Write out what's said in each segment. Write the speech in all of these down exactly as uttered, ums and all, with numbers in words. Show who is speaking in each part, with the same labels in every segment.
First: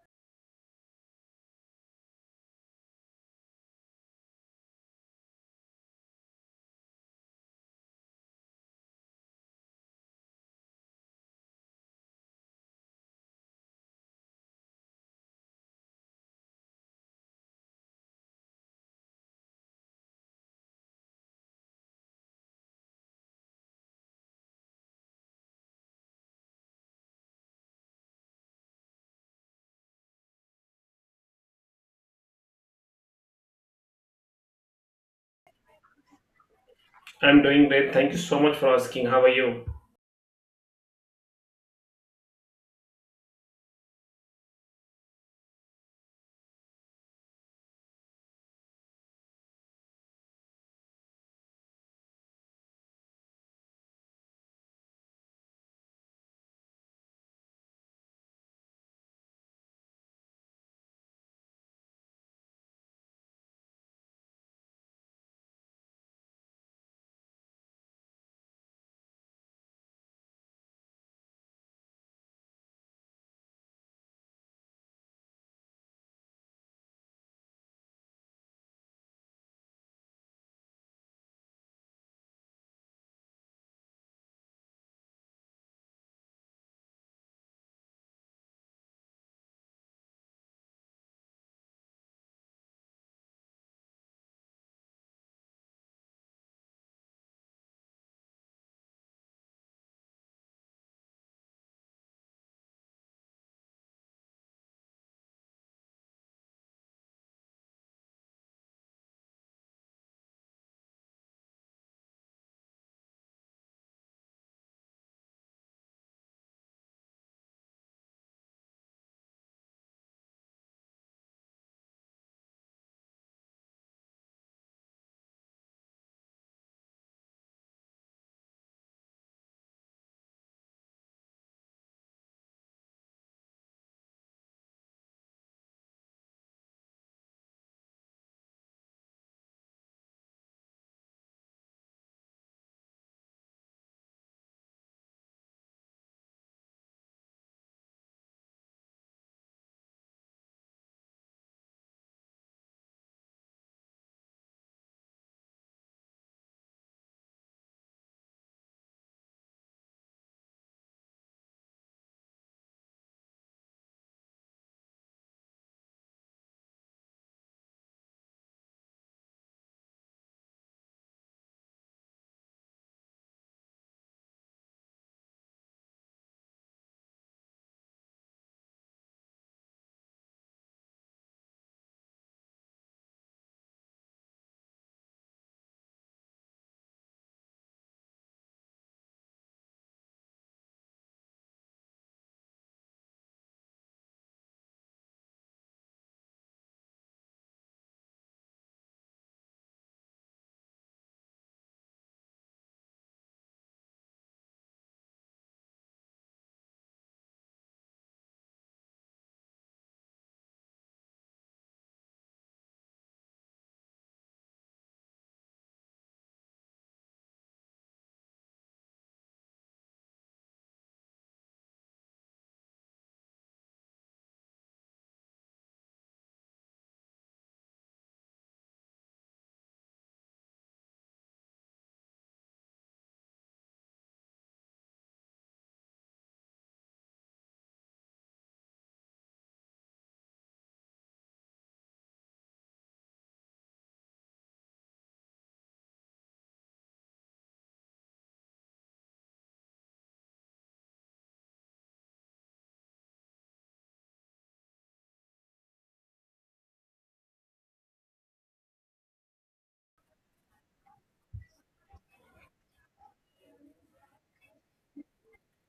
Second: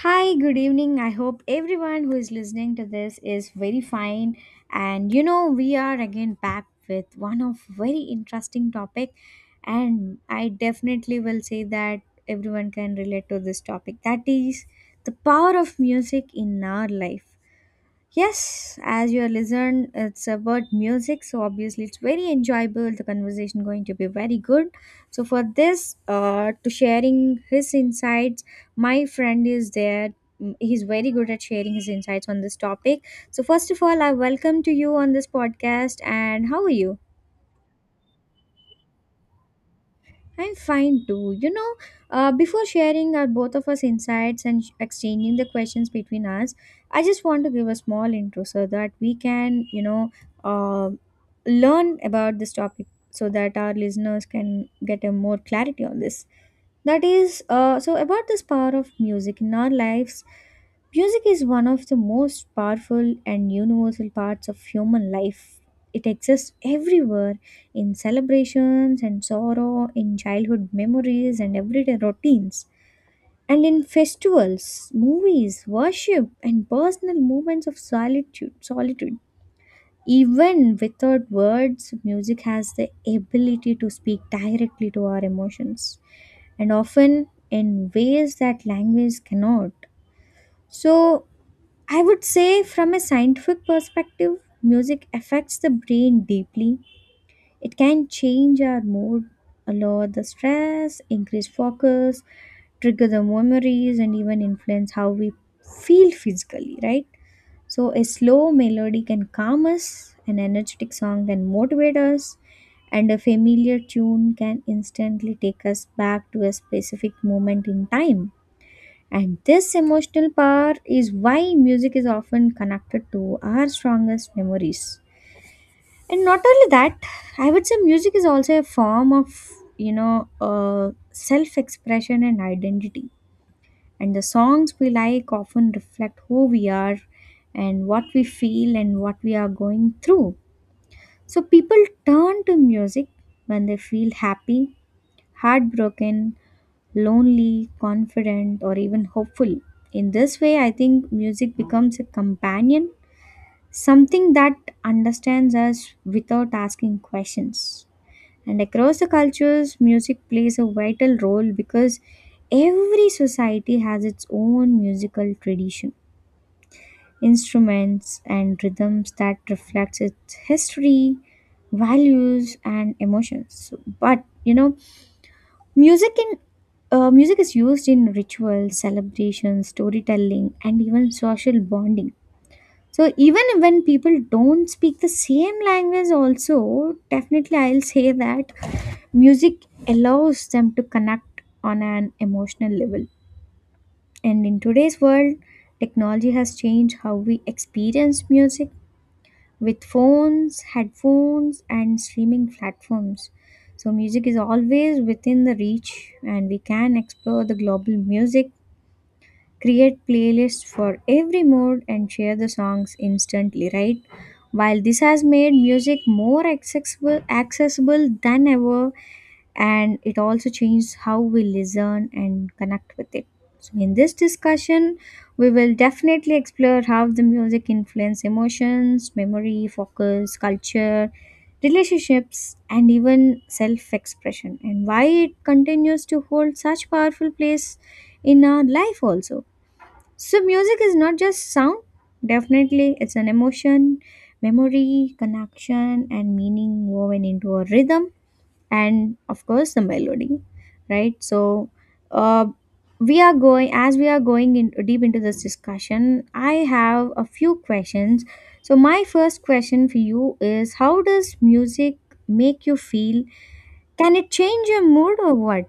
Speaker 1: Hi, good evening. I hope everyone who is listening to this is very fine. And you know, we are again back with one of very interesting topic and I definitely will say that everyone can relate to this topic. That is the power of music in our life. Yes, as you are listened, it's about music, so obviously it's very enjoyable. The conversation going to be very good. So for this, uh, to sharing his insights, my friend is there. Mm, He's very good at sharing his insights on this topic. So first of all, I welcome to you on this podcast. And how are you?
Speaker 2: I'm doing great. Thank you so much for asking. How are you?
Speaker 1: I'm fine too. You know, uh, before sharing our both of us insights and sh- exchanging the questions between us, I just want to give a small intro so that we can, you know, uh, learn about this topic so that our listeners can get a more clarity on this. That is, uh, so about this power of music in our lives, music is one of the most powerful and universal parts of human life. It exists everywhere in celebrations and sorrow, in childhood memories and everyday routines, and in festivals, movies, worship, and personal moments of solitude. solitude. Even without words, music has the ability to speak directly to our emotions and often in ways that language cannot. So, I would say, from a scientific perspective, music affects the brain deeply. It can change our mood, lower the stress, increase focus, trigger the memories, and even influence how we feel physically, right? So, a slow melody can calm us, an energetic song can motivate us, and a familiar tune can instantly take us back to a specific moment in time. And this emotional power is why music is often connected to our strongest memories. And not only that, I would say music is also a form of, you know, uh, self expression and identity, and the songs we like often reflect who we are and what we feel and what we are going through. So people turn to music when they feel happy, heartbroken, lonely, confident, or even hopeful. In this way, I think music becomes a companion, something that understands us without asking questions. And across the cultures, music plays a vital role because every society has its own musical tradition, instruments, and rhythms that reflects its history, values, and emotions. So, but you know, music in uh, music is used in rituals, celebrations, storytelling, and even social bonding. So even when people don't speak the same language, also definitely I'll say that music allows them to connect on an emotional level. And in today's world, technology has changed how we experience music with phones, headphones, and streaming platforms. So, music is always within the reach, and we can explore the global music, create playlists for every mood, and share the songs instantly, right? While this has made music more accessible, accessible than ever, and it also changes how we listen and connect with it. So, in this discussion, we will definitely explore how the music influences emotions, memory, focus, culture, relationships, and even self expression, and why it continues to hold such powerful place in our life also. So, music is not just sound, definitely, it's an emotion, memory, connection, and meaning woven into a rhythm and of course the melody, right? So, uh, we are going, as we are going in deep into this discussion, I have a few questions. So my first question for you is, how does music make you feel? Can it change your mood or what?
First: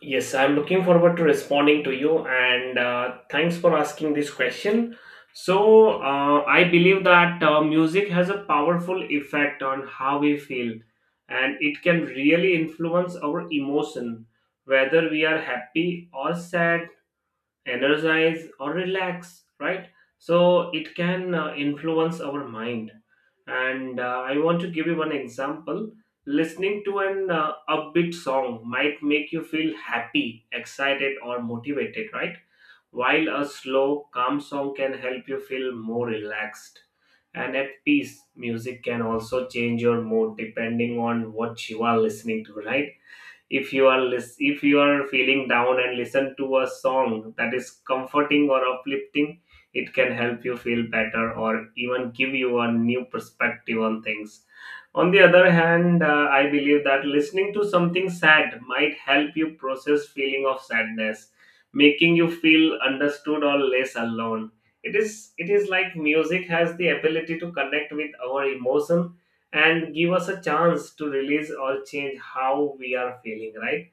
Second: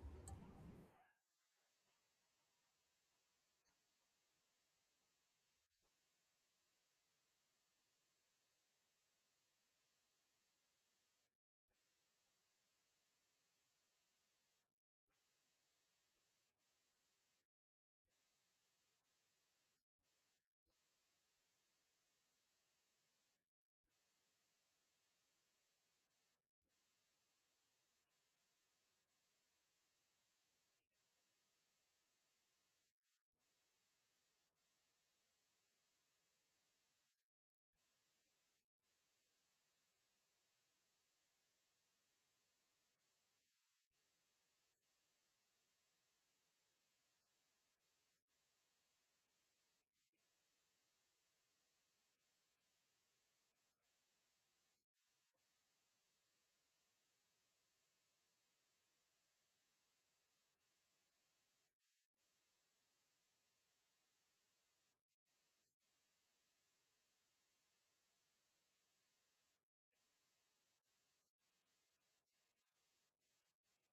Speaker 2: Yes, I'm looking forward to responding to you and uh, thanks for asking this question. So, uh, I believe that uh, music has a powerful effect on how we feel and it can really influence our emotion, whether we are happy or sad, energize or relax, right? So it can uh, influence our mind, and uh, I want to give you one example. Listening to an uh, upbeat song might make you feel happy, excited, or motivated, right? While a slow, calm song can help you feel more relaxed and at peace. Music can also change your mood depending on what you are listening to, right? If you are lis- if you are feeling down and listen to a song that is comforting or uplifting, it can help you feel better or even give you a new perspective on things. On the other hand, uh, I believe that listening to something sad might help you process feeling of sadness, making you feel understood or less alone. It is it is like music has the ability to connect with our emotion and give us a chance to release or change how we are feeling, right?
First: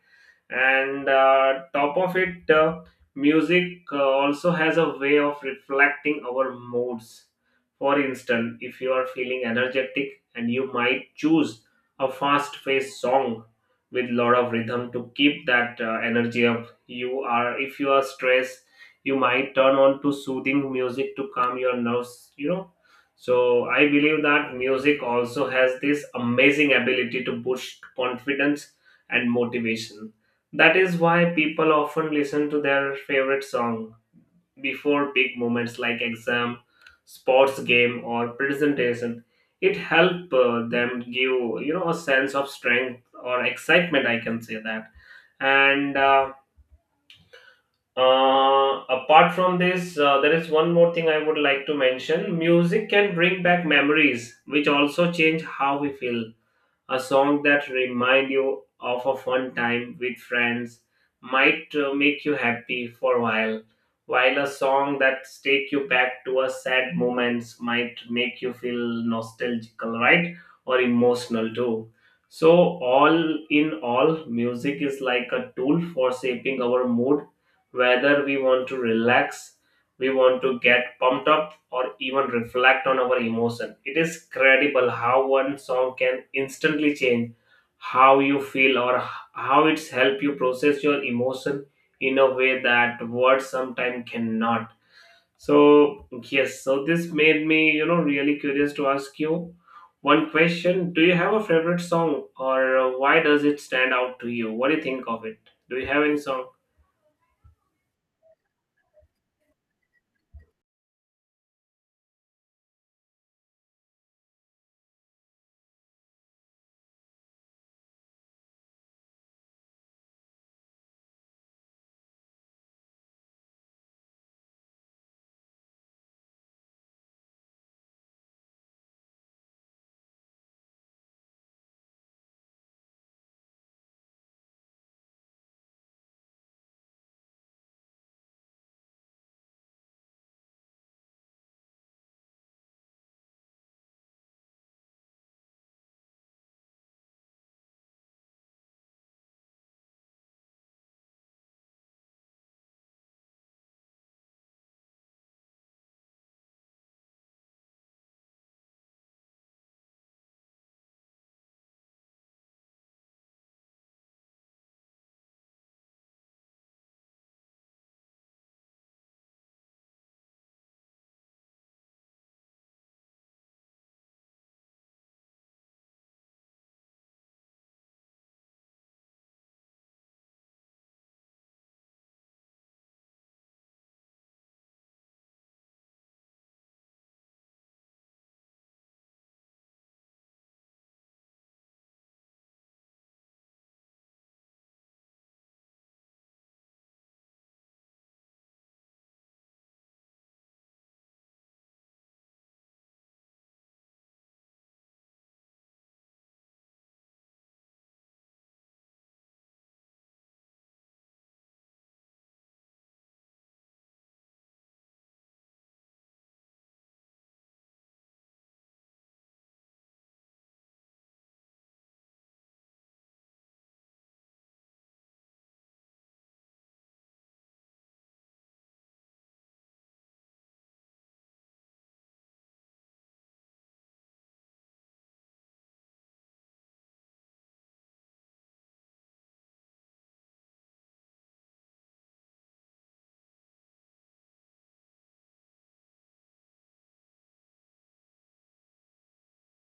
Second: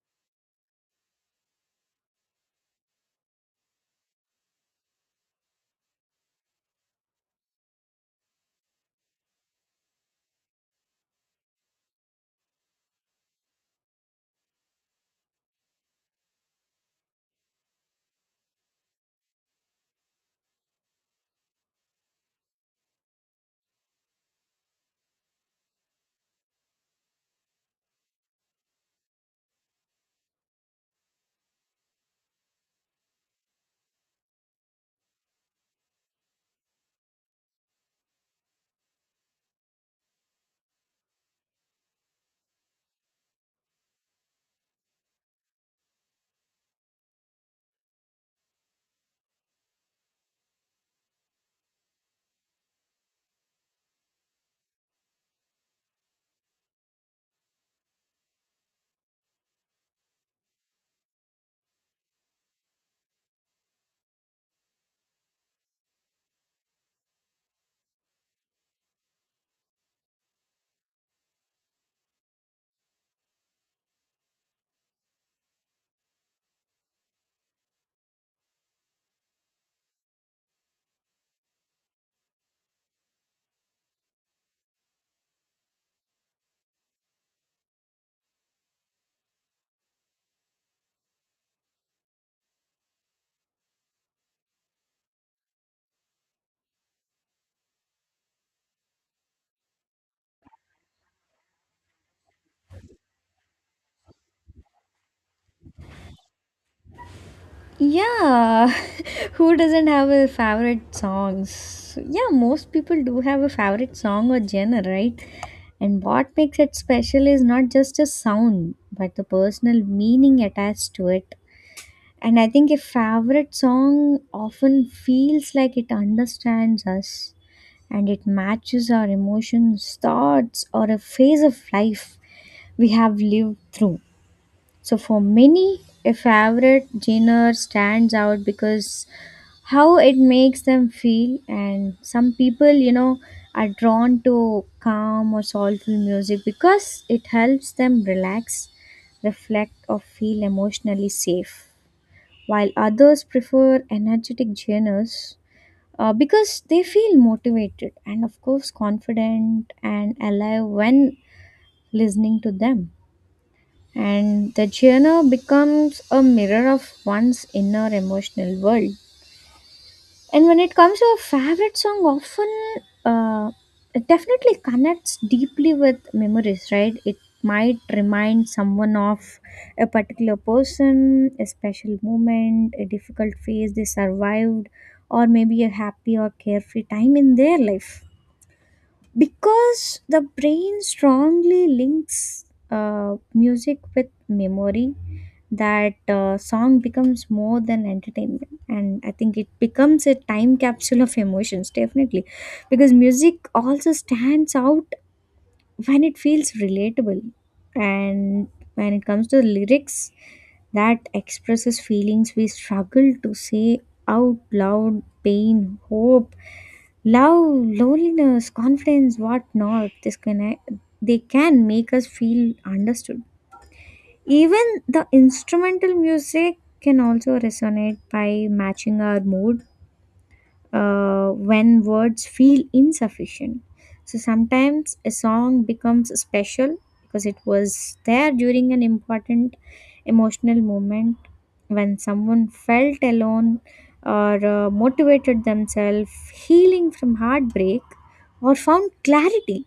Speaker 2: And uh, top of it uh, music uh, also has a way of reflecting our moods. For instance, if you are feeling energetic and you might choose a fast paced song with lot of rhythm to keep that uh, energy up. You are If you are stressed, you might turn on to soothing music to calm your nerves, you know. So I believe that music also has this amazing ability to boost confidence and motivation. That is why people often listen to their favorite song before big moments like exam, sports game, or presentation. It helps them give, you know a sense of strength or excitement, I can say that. And uh, uh, Apart from this, uh, there is one more thing I would like to mention. Music can bring back memories, which also change how we feel. A song that remind you of a fun time with friends might uh, make you happy for a while while a song that take you back to a sad moments might make you feel nostalgical, right? Or emotional too. So all in all, music is like a tool for shaping our mood. Whether we want to relax, we want to get pumped up, or even reflect on our emotion, it is credible how one song can instantly change how you feel, or h- how it's help you process your emotion in a way that words sometimes cannot. So yes, so this made me, you know, really curious to ask you one question. Do you have a favorite song, or uh, why does it stand out to you? What do you think of it? Do you have any song?
Speaker 1: Yeah, who doesn't have a favorite songs? Yeah, most people do have a favorite song or genre, right? And what makes it special is not just a sound, but the personal meaning attached to it. And I think a favorite song often feels like it understands us and it matches our emotions, thoughts, or a phase of life we have lived through. So, for many, a favorite genre stands out because how it makes them feel, and some people, you know, are drawn to calm or soulful music because it helps them relax, reflect, or feel emotionally safe, while others prefer energetic genres uh, because they feel motivated and of course confident and alive when listening to them, and the genre becomes a mirror of one's inner emotional world. And when it comes to a favorite song, often, uh, it definitely connects deeply with memories, right? It might remind someone of a particular person, a special moment, a difficult phase they survived, or maybe a happy or carefree time in their life. Because the brain strongly links uh, music with memory, that uh, song becomes more than entertainment, and I think it becomes a time capsule of emotions definitely, because music also stands out when it feels relatable, and when it comes to lyrics that expresses feelings we struggle to say out loud, pain, hope, love, loneliness, confidence, whatnot, this can they can make us feel understood. Even the instrumental music can also resonate by matching our mood uh, when words feel insufficient. So sometimes a song becomes special because it was there during an important emotional moment when someone felt alone, or uh, motivated themselves, healing from heartbreak, or found clarity.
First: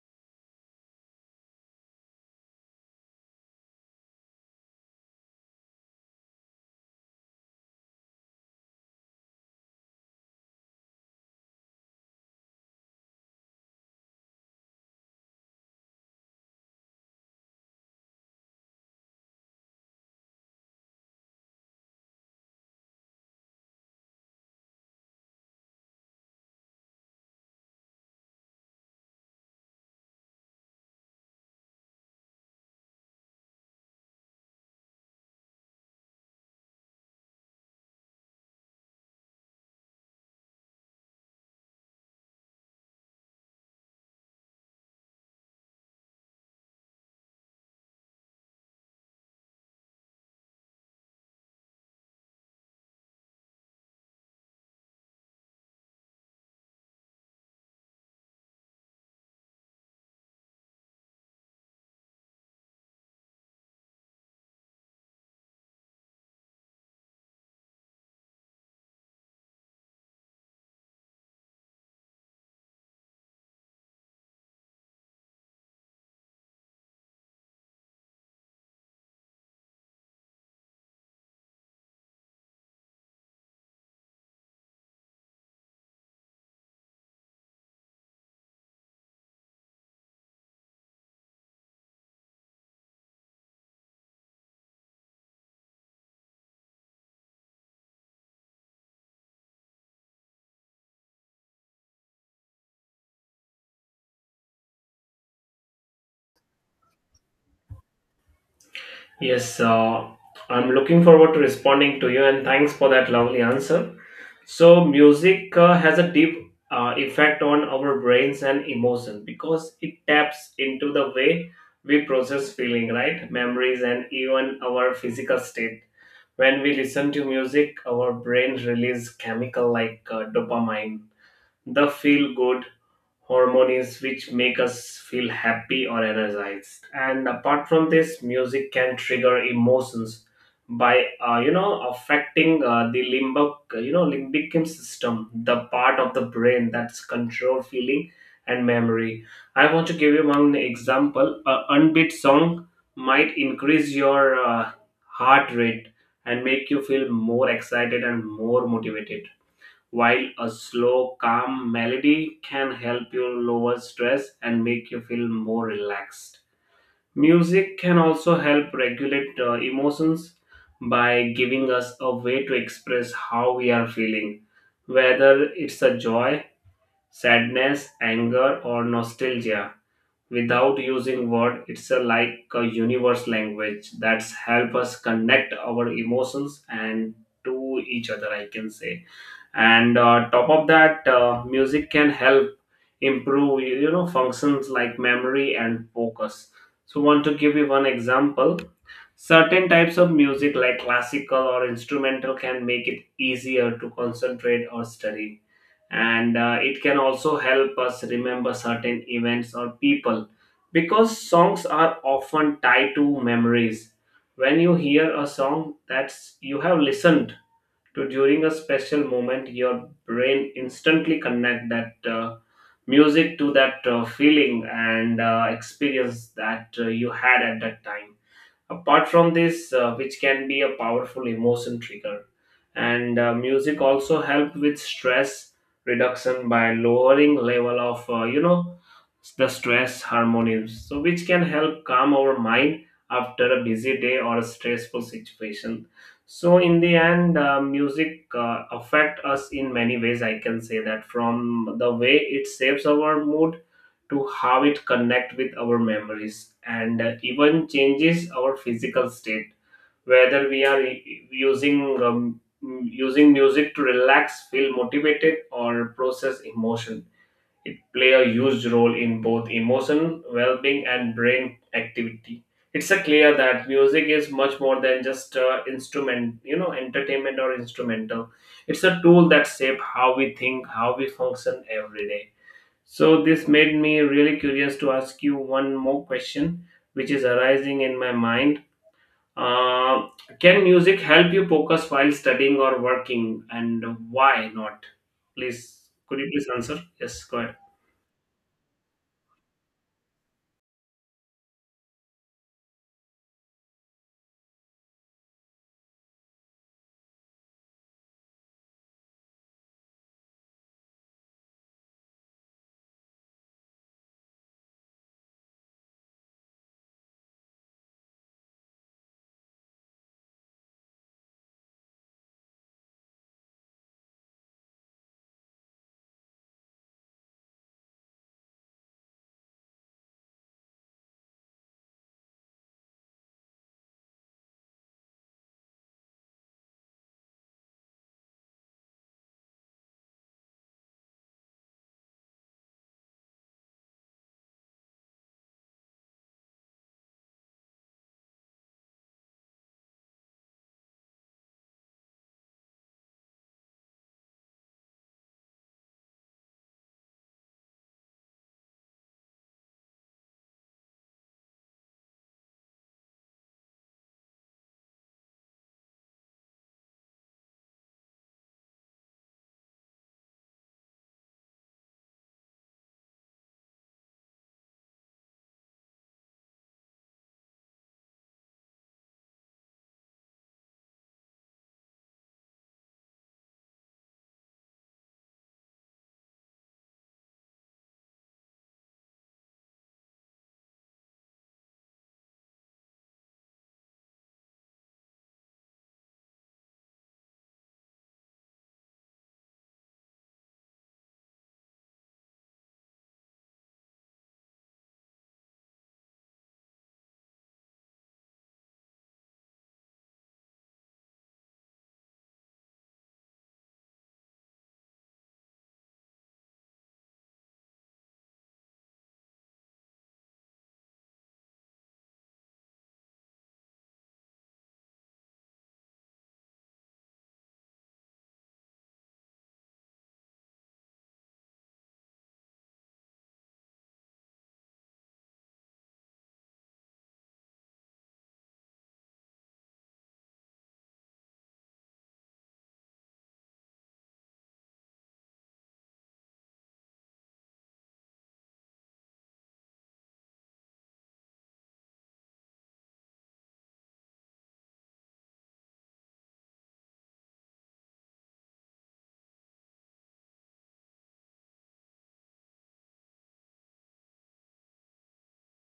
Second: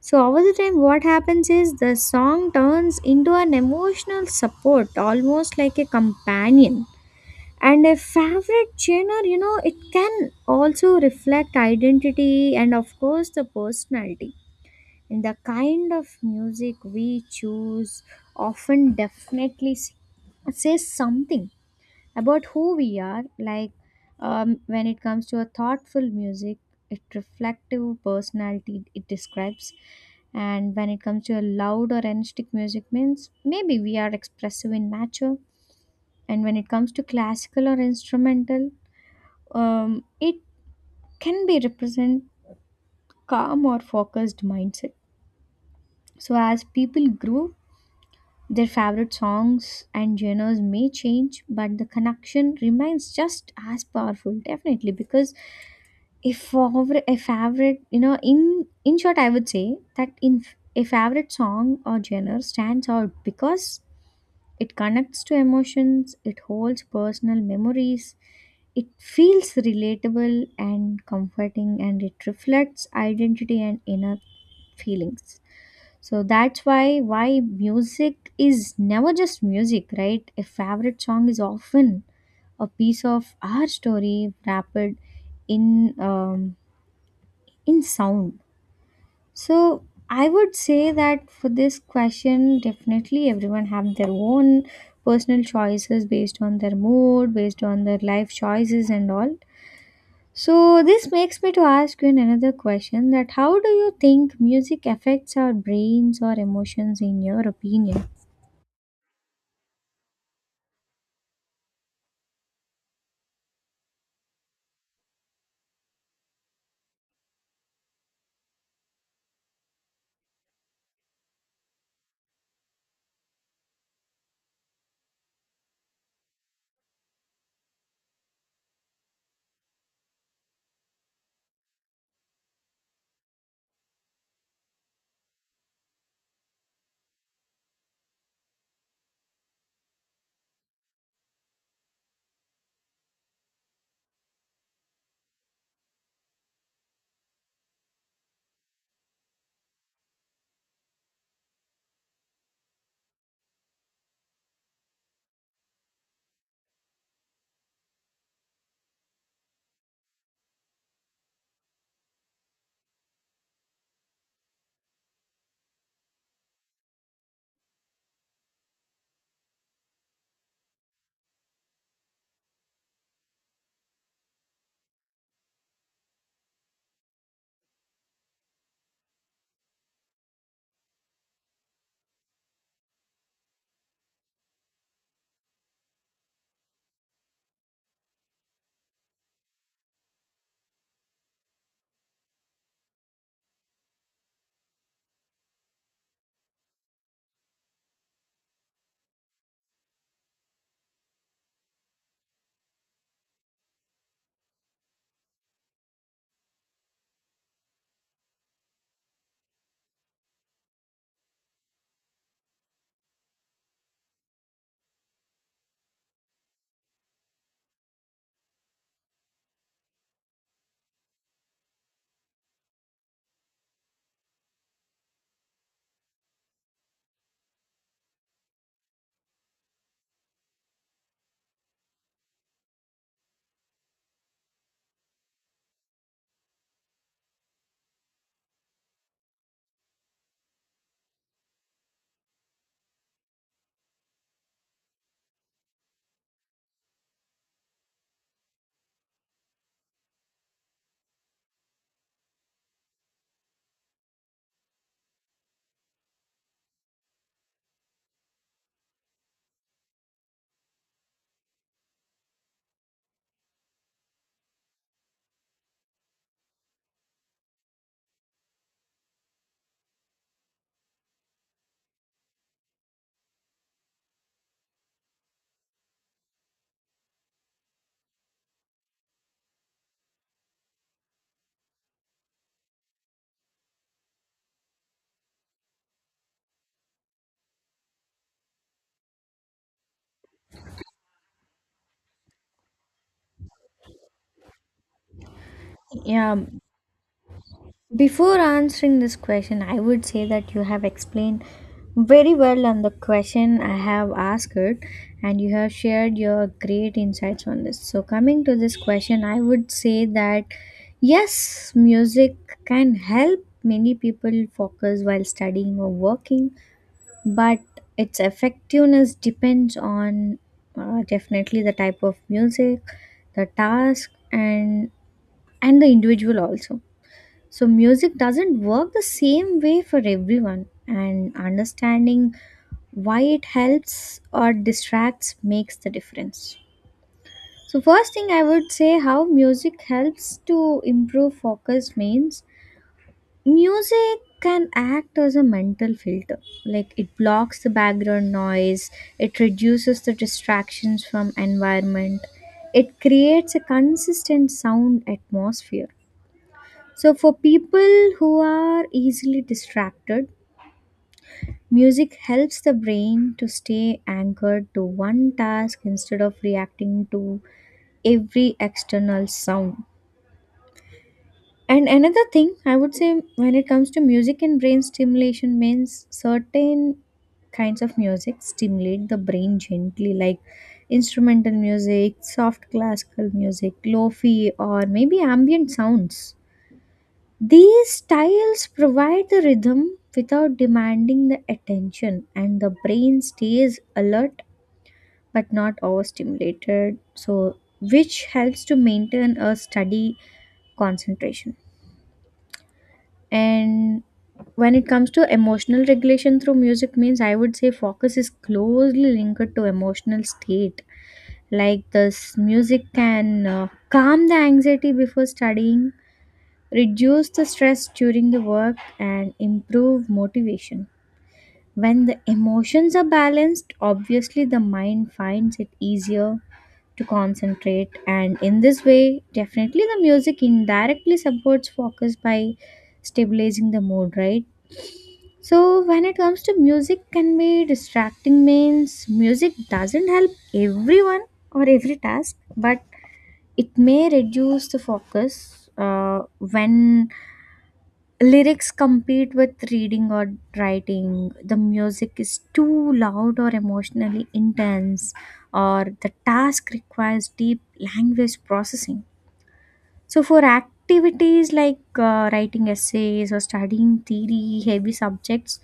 Speaker 1: So over the time, what happens is the song turns into an emotional support, almost like a companion. And a favorite genre, you know, it can also reflect identity and, of course, the personality. And the kind of music we choose often definitely s- says something about who we are, like, um, when it comes to a thoughtful music, it reflective personality it describes, and when it comes to a loud or energetic music means maybe we are expressive in nature, and when it comes to classical or instrumental, um, it can be represent calm or focused mindset. So as people grow, their favorite songs and genres may change, but the connection remains just as powerful definitely, because a favorite a favorite you know, in in short, I would say that in f- a favorite song or genre stands out because it connects to emotions, it holds personal memories, it feels relatable and comforting, and it reflects identity and inner feelings. So that's why why music is never just music, right? A favorite song is often a piece of our story wrapped in, um, in sound. So I would say that for this question definitely everyone have their own personal choices based on their mood, based on their life choices, and all. So this makes me to ask you another question, that how do you think music affects our brains or emotions in your opinion?
Speaker 2: Yes, uh, I'm looking forward to responding to you, and thanks for that lovely answer. So music uh, has a deep uh, effect on our brains and emotion because it taps into the way we process feeling, right? Memories and even our physical state. When we listen to music, our brain releases chemical like uh, dopamine, the feel good hormones, which make us feel happy or energized. And apart from this, music can trigger emotions by uh, you know, affecting uh, the limbic, you know limbic system, the part of the brain that's control feeling and memory. I want to give you one example: a unbeat song might increase your uh, heart rate and make you feel more excited and more motivated, while a slow, calm melody can help you lower stress and make you feel more relaxed. Music can also help regulate uh, emotions by giving us a way to express how we are feeling, whether it's a joy, sadness, anger, or nostalgia. Without using word, it's a, like a universe language that's help us connect our emotions and to each other, I can say. And uh, top of that, uh, music can help improve you you know, functions like memory and focus. So want to give you one example: certain types of music like classical or instrumental can make it easier to concentrate or study. And uh, it can also help us remember certain events or people because songs are often tied to memories. When you hear a song that you have listened to during a special moment, your brain instantly connect that uh, music to that uh, feeling and uh, experience that uh, you had at that time. Apart from this, uh, which can be a powerful emotion trigger, and uh, music also help with stress reduction by lowering level of uh, you know the stress hormones, so which can help calm our mind after a busy day or a stressful situation. So in the end, uh, music uh, affect us in many ways, I can say that. From the way it shapes our mood to how it connect with our memories and uh, even changes our physical state, whether we are u- using um, using music to relax, feel motivated, or process emotion, it play a huge role in both emotion well-being and brain activity. It's a clear that music is much more than just uh, instrument, you know, entertainment or instrumental. It's a tool that shape how we think, how we function every day. So this made me really curious to ask you one more question, which is arising in my mind. Uh, can music help you focus while studying or working, and why not? Please, could you
Speaker 1: Yeah,
Speaker 2: please answer? Yes, go ahead.
Speaker 1: before answering this question, I would say that you have explained very well on the question I have asked it, and you have shared your great insights on this. So, coming to this question, I would say that yes, music can help many people focus while studying or working, but its effectiveness depends on, uh, definitely, the type of music, the task, and and the individual also. So, music doesn't work the same way for everyone, and understanding why it helps or distracts makes the difference. So, first thing I would say, how music helps to improve focus means music can act as a mental filter. Like, it blocks the background noise, it reduces the distractions from environment, it creates a consistent sound atmosphere. So, for people who are easily distracted, music helps the brain to stay anchored to one task instead of reacting to every external sound. And another thing I would say, when it comes to music and brain stimulation means, certain kinds of music stimulate the brain gently, like instrumental music, soft classical music, lo fi, or maybe ambient sounds. These styles provide the rhythm without demanding the attention, and the brain stays alert but not overstimulated, so which helps to maintain a steady concentration. And when it comes to emotional regulation through music means, I would say focus is closely linked to emotional state. Like this, music can uh, calm the anxiety before studying, reduce the stress during the work, and improve motivation. When the emotions are balanced, obviously the mind finds it easier to concentrate, and in this way, definitely the music indirectly supports focus by stabilizing the mood, right? So, when it comes to music, can be distracting means music doesn't help everyone or every task, but it may reduce the focus uh, when lyrics compete with reading or writing, the music is too loud or emotionally intense, or the task requires deep language processing. So for activities like uh, writing essays or studying theory heavy subjects,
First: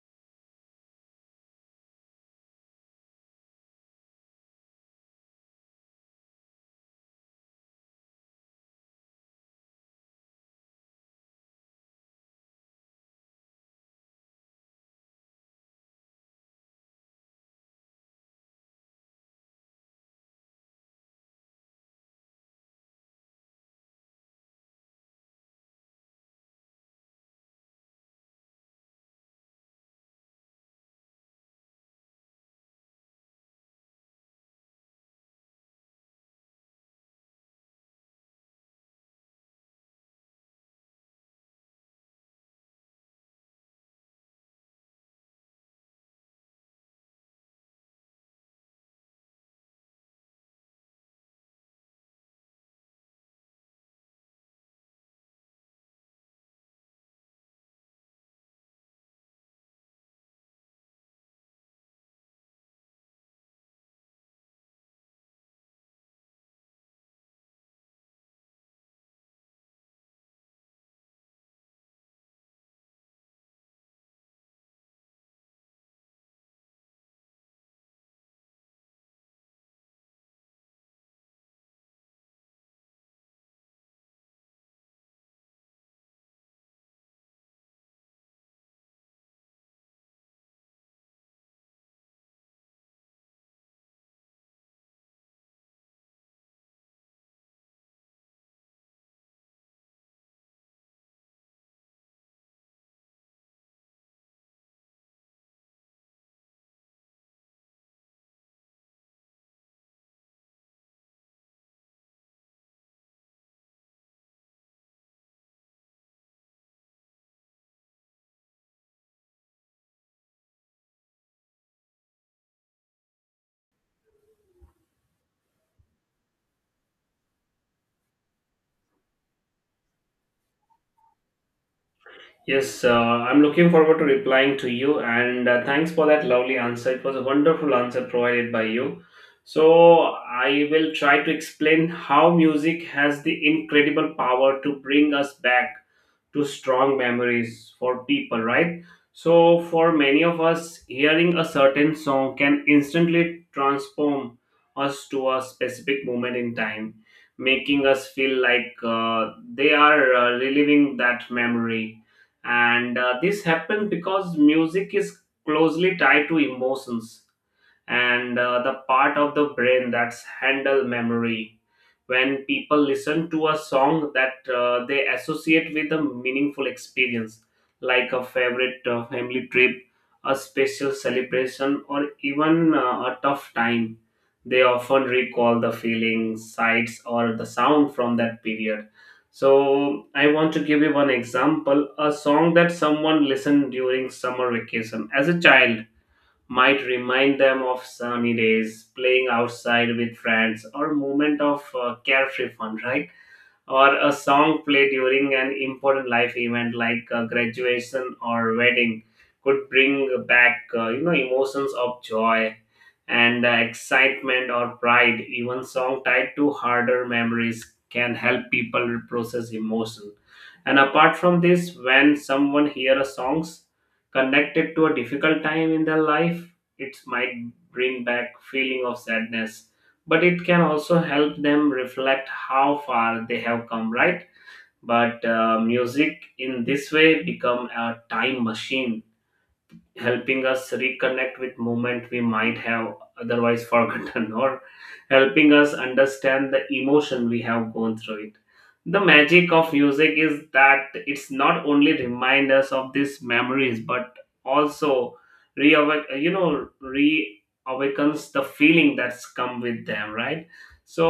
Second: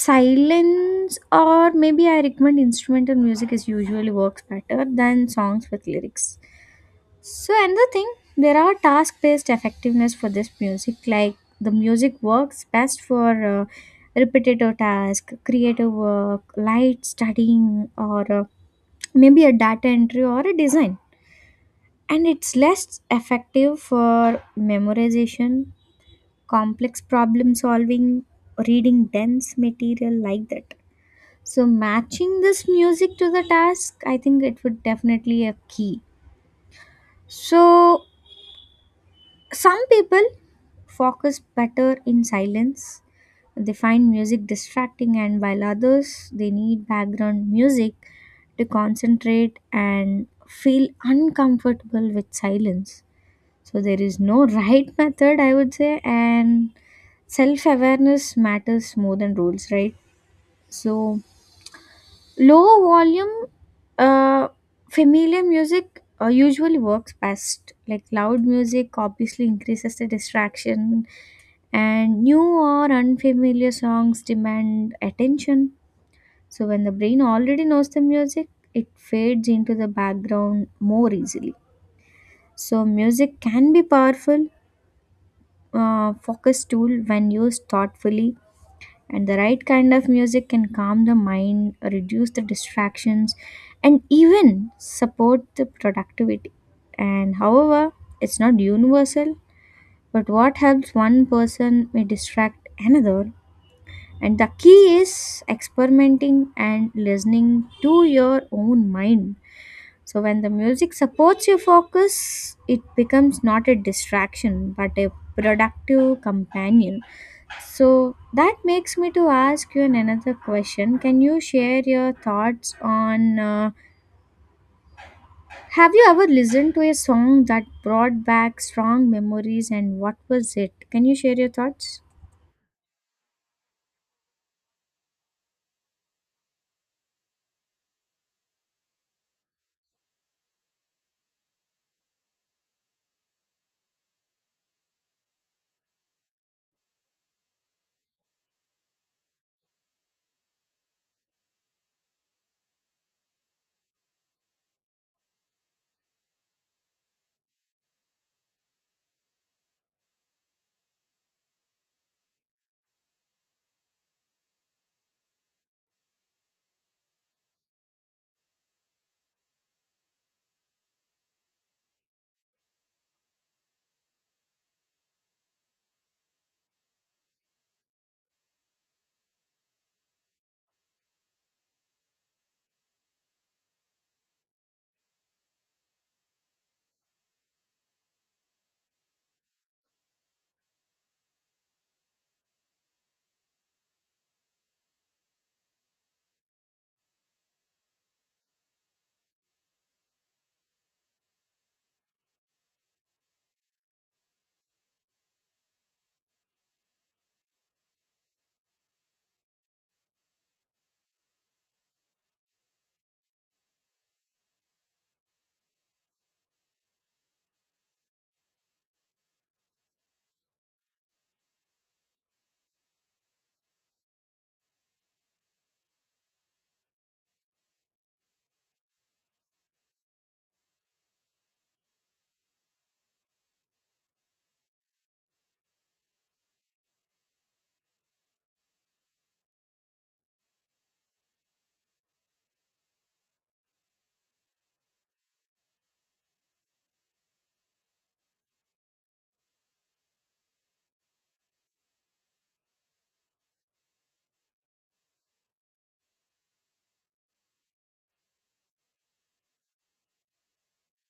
Speaker 1: silence or maybe I recommend instrumental music is usually works better than songs with lyrics. So another thing, there are task-based effectiveness for this music. Like the music works best for uh, repetitive task, creative work, light studying, or uh, maybe a data entry or a design. And it's less effective for memorization, complex problem solving, reading dense material like that. So matching this music to the task, I think it would definitely a key. So some people focus better in silence. They find music distracting, and while others they need background music to concentrate and feel uncomfortable with silence. So, there is no right method, I would say, and self awareness matters more than rules, right? So, low volume, uh, familiar music uh, usually works best. Like loud music obviously increases the distraction and new or unfamiliar songs demand attention. So, when the brain already knows the music, it fades into the background more easily. So, music can be powerful uh, focus tool when used thoughtfully, and the right kind of music can calm the mind, reduce the distractions, and even support the productivity. And however, it's not universal, but what helps one person may distract another. And the key is experimenting and listening to your own mind. So, when the music supports your focus, it becomes not a distraction but a productive companion. So, that makes me to ask you another question. Can you share your thoughts on uh, have you ever listened to a song that brought back strong memories and what was it? Can you share your thoughts?
Speaker 2: Yes, uh, I'm looking forward to replying to you, and uh, thanks for that lovely answer. It was a wonderful answer provided by you. So I will try to explain how music has the incredible power to bring us back to strong memories for people, right? So, for many of us, hearing a certain song can instantly transform us to a specific moment in time, making us feel like uh, they are uh, reliving that memory. And uh, this happened because music is closely tied to emotions and uh, the part of the brain that's handle memory. When people listen to a song that uh, they associate with a meaningful experience, like a favorite uh, family trip, a special celebration, or even uh, a tough time, they often recall the feelings, sights, or the sound from that period. So, I want to give you one example: a song that someone listened during summer vacation as a child might remind them of sunny days, playing outside with friends, or moment of uh, carefree fun, right? Or a song played during an important life event like a graduation or wedding could bring back uh, you know emotions of joy and uh, excitement or pride. Even song tied to harder memories can help people process emotion. And apart from this, when someone hear a songs connected to a difficult time in their life, it might bring back feeling of sadness, but it can also help them reflect how far they have come, right? But uh, music in this way become a time machine, helping us reconnect with movement we might have otherwise forgotten, or helping us understand the emotion we have gone through it. The magic of music is that it's not only remind us of these memories but also reawake you know reawakens the feeling that's come with them, right? So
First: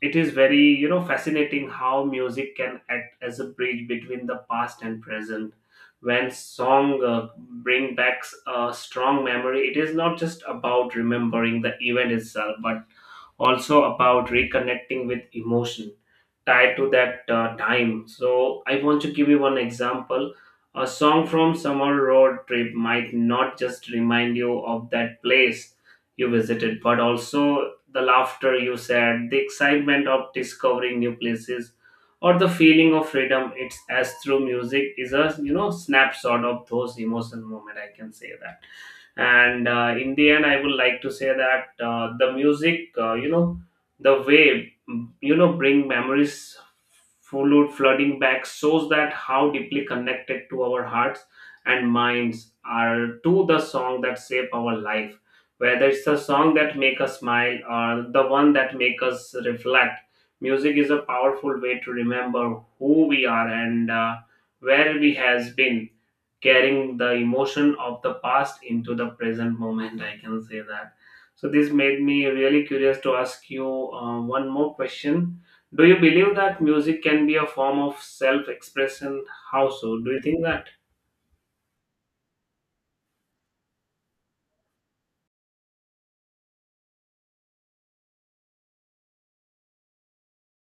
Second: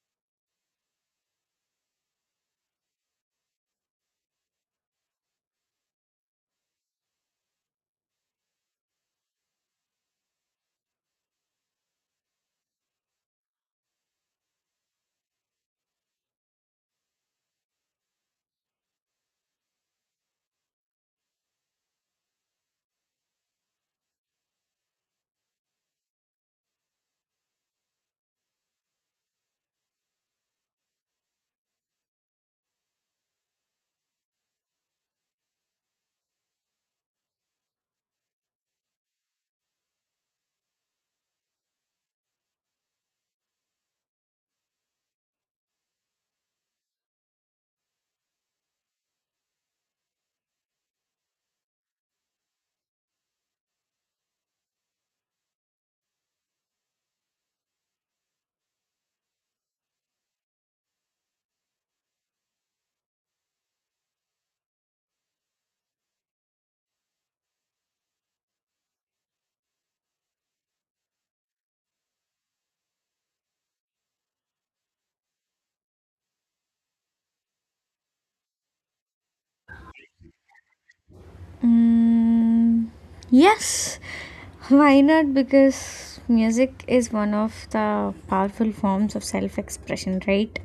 Speaker 2: it is very, you know, fascinating how music can act as a bridge between the past and present. When song uh, bring back a strong memory, it is not just about remembering the event itself but also about reconnecting with emotion tied to that uh, time. So I want to give you one example: a song from summer road trip might not just remind you of that place you visited but also the laughter you shared, the excitement of discovering new places, or the feeling of freedom. It's as through music is a, you know, snapshot of those emotional moment, I can say that. And uh, in the end, I would like to say that uh, the music, uh, you know the way mm, you know bring memories followed flooding back shows that how deeply connected to our hearts and minds are to the song that shape our life. Whether it's the song that make us smile or the one that make us reflect, music is a powerful way to remember who we are and uh, where we has been, carrying the emotion of the past into the present moment, I can say that. So this made me really curious to ask you uh, one more question. Do you believe that music can be a form of self-expression? How so? Do you think that?
Speaker 1: Mm, yes, why not? Because music is one of the powerful forms of self expression, right?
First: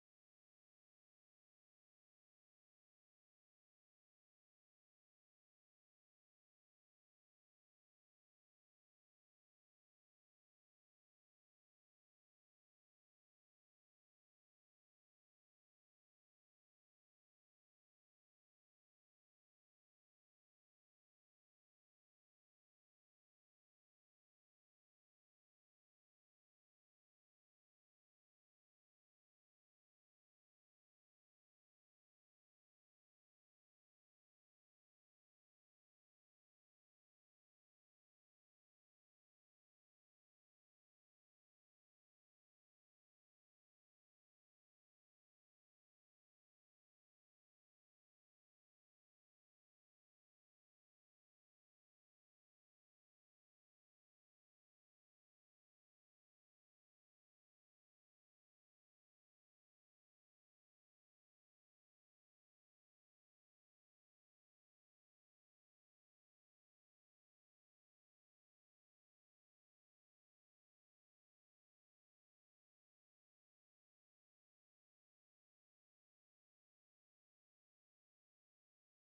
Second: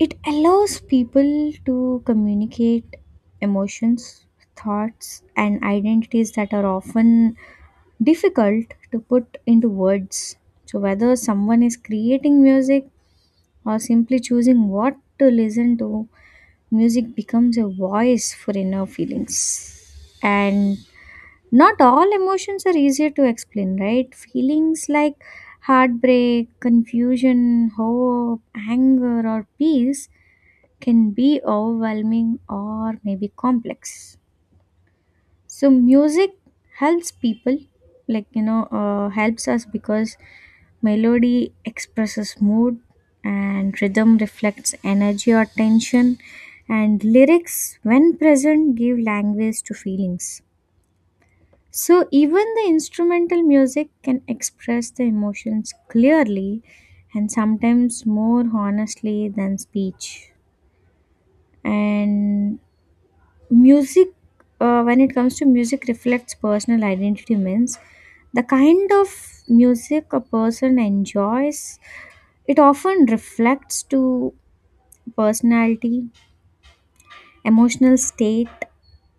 Speaker 1: It allows people to communicate emotions, thoughts, and identities that are often difficult to put into words. So, whether someone is creating music or simply choosing what to listen to, music becomes a voice for inner feelings. And not all emotions are easier to explain, right? Feelings like heartbreak, confusion, hope, anger, or peace can be overwhelming or maybe complex. So, music helps people, like, you know, uh, helps us because melody expresses mood and rhythm reflects energy or tension, and lyrics, when present, give language to feelings. So, even the instrumental music can express the emotions clearly and sometimes more honestly than speech. And music, uh, when it comes to music, reflects personal identity, means the kind of music a person enjoys, it often reflects to personality, emotional state,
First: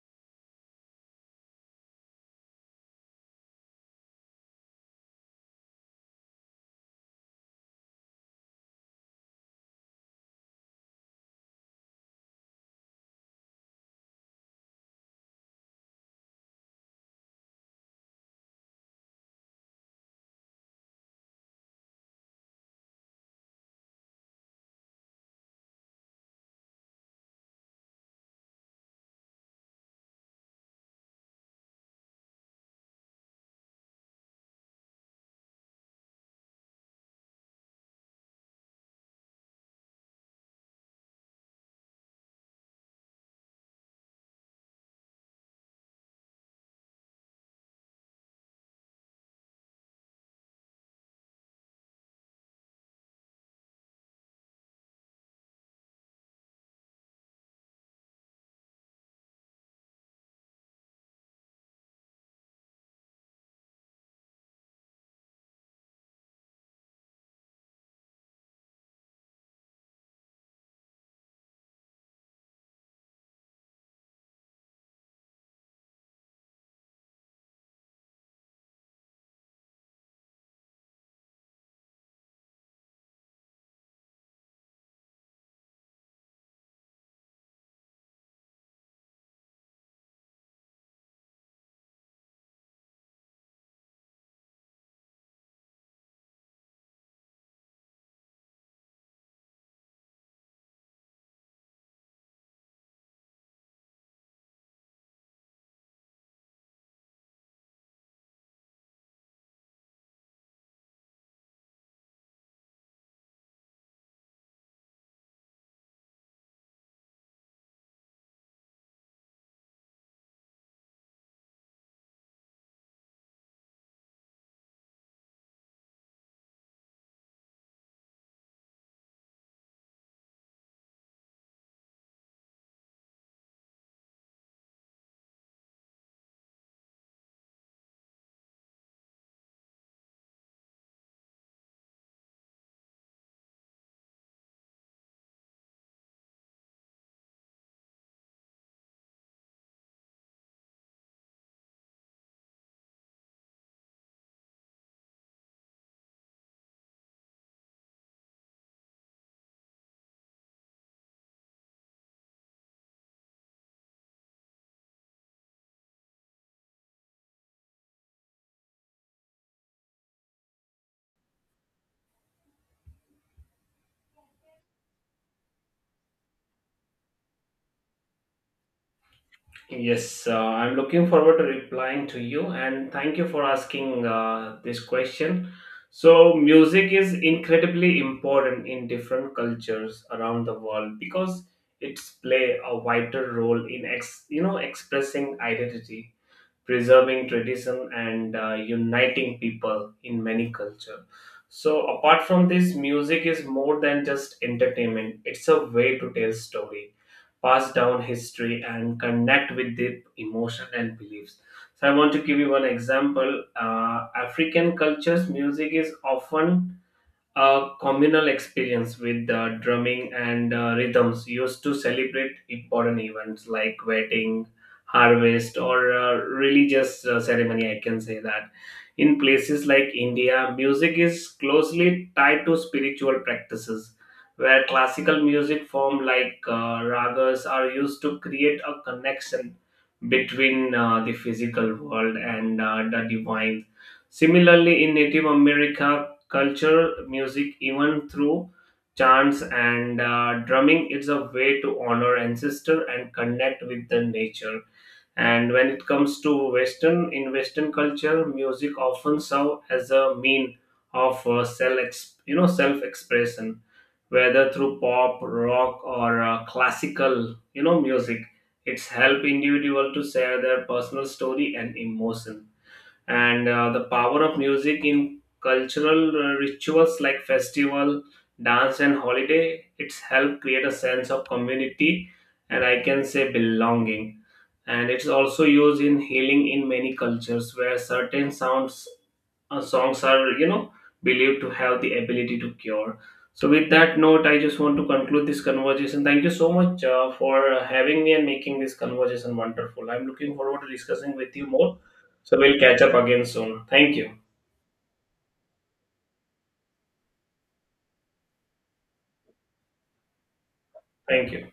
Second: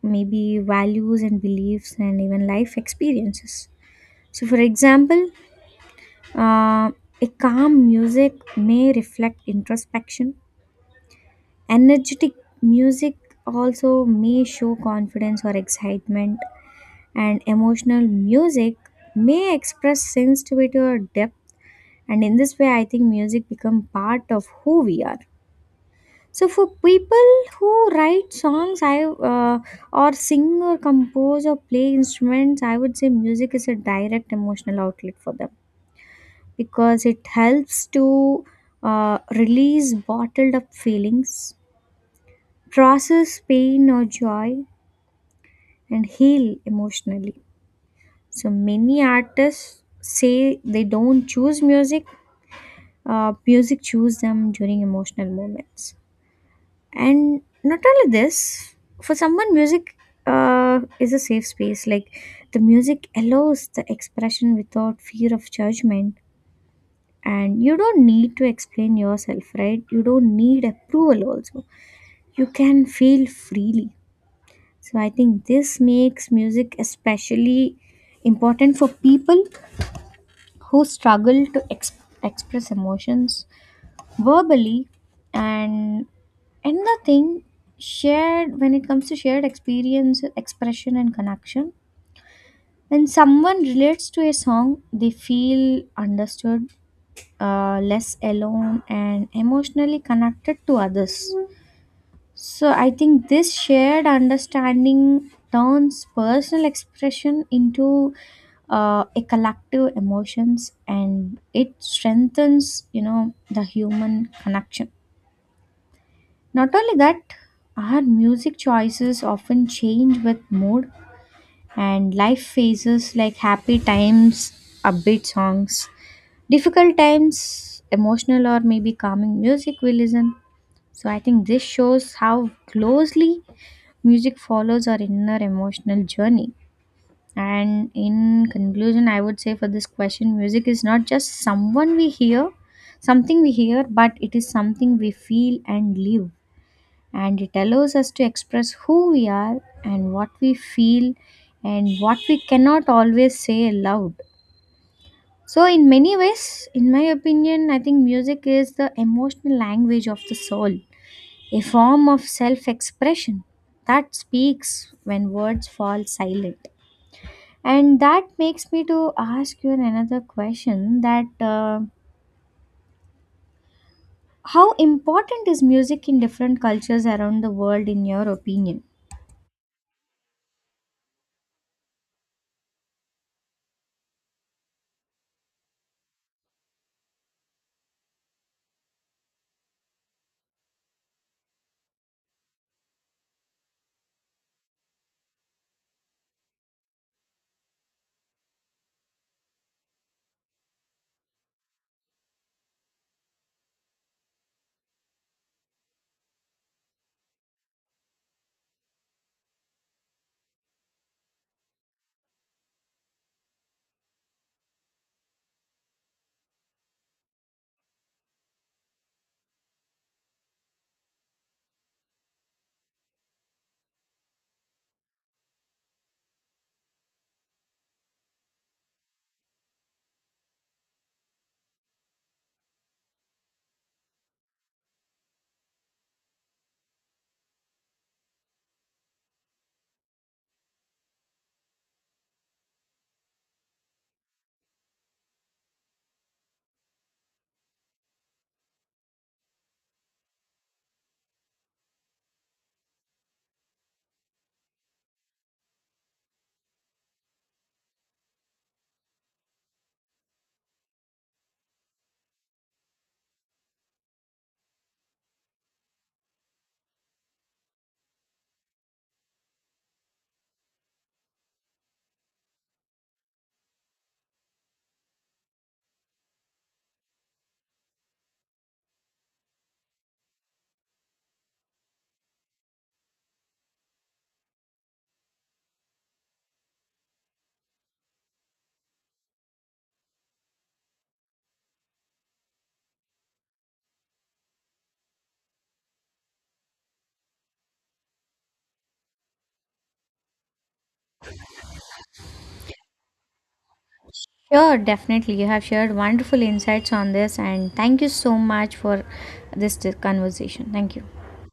Speaker 1: maybe values and beliefs, and even life experiences. So, for example, Uh, a calm music may reflect introspection. Energetic music also may show confidence or excitement, and emotional music may express sensitivity or depth. And in this way, I think music become part of who we are. So, for people who write songs, I uh, or sing or compose or play instruments, I would say music is a direct emotional outlet for them because it helps to uh, release bottled up feelings, process pain or joy, and heal emotionally. So many artists say they don't choose music, uh, music choose them during emotional moments. And not only this, for someone, music uh, is a safe space. Like the music allows the expression without fear of judgment and you don't need to explain yourself, right? You don't need approval also, you can feel freely. So I think this makes music especially important for people who struggle to ex- express emotions verbally. And another thing shared, when it comes to shared experience expression and connection, when someone relates to a song they feel understood, uh, less alone and emotionally connected to others. So I think this shared understanding turns personal expression into uh, a collective emotions and it strengthens, you know, the human connection. Not only that, our music choices often change with mood and life phases, like happy times, upbeat songs, difficult times, emotional or maybe calming music we listen. So I think this shows how closely music follows our inner emotional journey. And in conclusion, I would say for this question, music is not just someone we hear, something we hear, but it is something we feel and live. And it allows us to express who we are and what we feel and what we cannot always say aloud. So, in many ways, in my opinion, I think music is the emotional language of the soul, a form of self expression that speaks when words fall silent. And that makes me to ask you another question that uh, how important is music in different cultures around the world in your opinion?
Speaker 2: Yes, uh, I'm looking forward to replying to you and thank you for asking uh, this question. So, music is incredibly important in different cultures around the world because it's play a vital role in ex, you know expressing identity, preserving tradition, and uh, uniting people in many cultures. So, apart from this, music is more than just entertainment. It's a way to tell story, pass down history, and connect with deep emotion and beliefs. So I want to give you one example. Uh, African cultures, music is often a communal experience, with the drumming and uh, rhythms used to celebrate important events like wedding, harvest, or uh, religious uh, ceremony, I can say that. In places like India, music is closely tied to spiritual practices, where classical music form like uh, ragas are used to create a connection between uh, the physical world and uh, the divine. Similarly, in Native America, culture, music, even through chants and uh, drumming, it's a way to honor ancestor and connect with the nature. And when it comes to Western, in Western culture, music often serve as a mean of uh, self, ex- you know, self-expression, whether through pop, rock, or uh, classical, you know, music. It's help individual to share their personal story and emotion. And uh, the power of music in cultural uh, rituals like festival, dance, and holiday, it's helped create a sense of community and, I can say, belonging. And it's also used in healing in many cultures, where certain sounds, uh, songs, are, you know, believed to have the ability to cure. So with that note, I just want to conclude this conversation. Thank you so much uh, for uh, having me and making this conversation wonderful. I'm looking forward to discussing with you more. So we'll catch up again soon. Thank you.
Speaker 1: Sure, definitely. You have shared wonderful insights on this and thank you so much for this conversation. Thank you.
Speaker 2: Thank you.